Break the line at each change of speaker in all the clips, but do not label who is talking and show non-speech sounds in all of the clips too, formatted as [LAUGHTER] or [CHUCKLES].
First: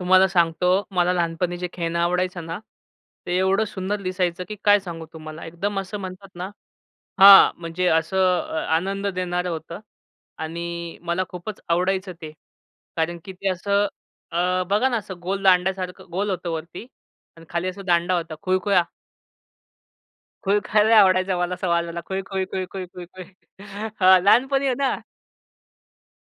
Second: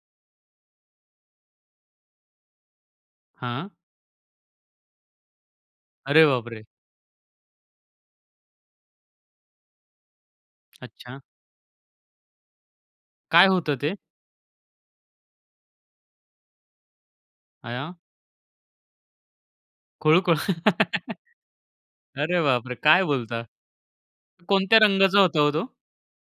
तुम्हाला सांगतो, मला लहानपणी जे खेळणं आवडायचं ना, ते एवढं
हां.
सुंदर दिसायचं, की काय सांगू तुम्हाला. एकदम असं
अरे
म्हणतात ना
बापरे!
हां, म्हणजे असं अ, आनंद देणारं होतं. आणि
अच्छा.
मला खूपच आवडायचं ते. कारण की
काय
ते
होतं
असं
ते?
अ, बघा ना, असं गोल दांड्यासारखं गोल होतं वरती आणि खाली असा
आया.
दांडा होता. खुळखुळा.
खुळखुळा.
खुळखुळा लय
[GIGGLES]
आवडायचा मला असा वाजवायला
अरे,
खुळखुळ, खुळखुळ,
बापरे! काय
खुळखुळ.
बोलता?
[CHUCKLES] हां, लहानपणी आहे
कोणत्या
ना.
रंगाचा होता ओ, तो?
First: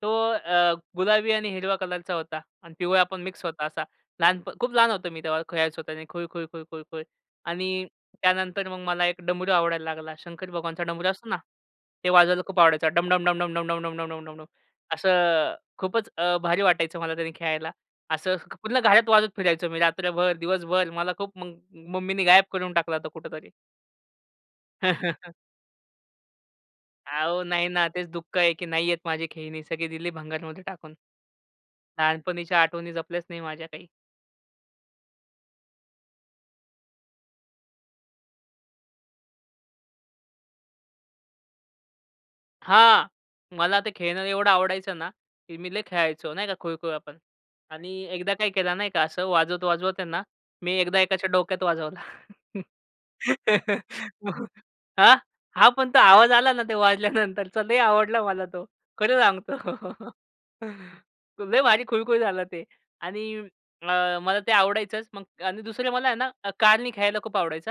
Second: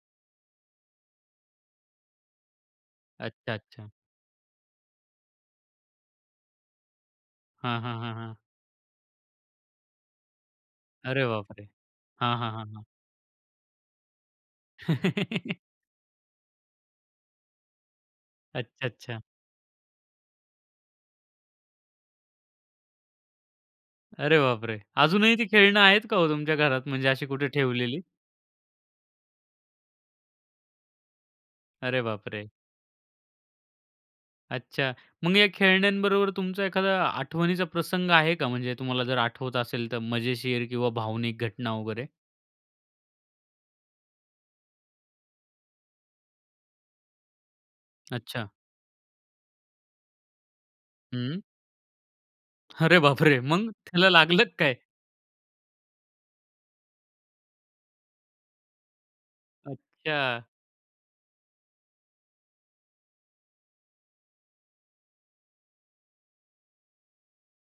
तो अ, गुलाबी आणि हिरवा कलरचा होता. आणि पिवळा पण मिक्स
अच्छा,
होता असा.
अच्छा.
लहानप खूप लहान होतो मी तेव्हा, खेळायचो त्यानी खुळखुळ, खुळखुळ, खुळ.
हां,
आणि
हां, हां, हां.
त्यानंतर मग मला एक डमरू आवडायला लागला. शंकर भगवानचा डमरू
अरे
असतो ना,
बापरे!
ते
हां,
वाजवायला
हां,
खूप
हां, हां.
आवडायचं डम-डम, डम-डम, डम-डम, डम-डम, डम-डम, डम. असं
[CHUCKLES]
खूपच अ, भारी वाटायचं मला त्यानी खेळायला. असं क
अच्छा,
पूर्ण घरात
अच्छा.
वाजवत फिरायचो मी रात्रभर दिवसभर. मला खूप मग मम्मीनी गायब करून टाकला होता कुठंतरी.
अरे, बापरे! अजूनही
[CHUCKLES]
ती खेळणं आहेत का ओ, तुमच्या घरात म्हणजे अशी
अहो,
कुठे
नाही ना
ठेवलेली?
तेच दुःख आहे, की नाहीयेत माझी खेळणी. सगळी दिली भंगारमध्ये टाकून.
अरे, बापरे!
लहानपणीच्या आठवणी जपल्याच नाही माझ्या काही.
अच्छा, मग या खेळण्यांबरोबर तुमचा एखादा आठवणीचा प्रसंग आहे का? म्हणजे तुम्हाला जर आठवत असेल तर मजेशीर किंवा भावनिक घटना वगैरे?
हां. मला ते खेळणं एवढं आवडायचं ना. की मी लय खेळायचो, नाही का, खुळखुळा पण. आणि एकदा
अच्छा.
काय केला, नाही का, असं वाजवत-वाजवत आहे ना, मी एकदा एकाच्या
हं.
डोक्यात वाजवला.
अरे, बापरे! मग? त्याला लागलं का
[CHUCKLES]
काय?
हां? हां, पण तो आवाज आला ना, ते वाजल्यानंतरचा लय आवडला मला तो खरं सांगतो.
अच्छा.
[CHUCKLES] लय भारी खुळखुळ झालं ते. आणि अ, मला ते आवडायचंच. मग आणि दुसरे, मला आहे ना कारने खेळायला पण खूप आवडायचं हां.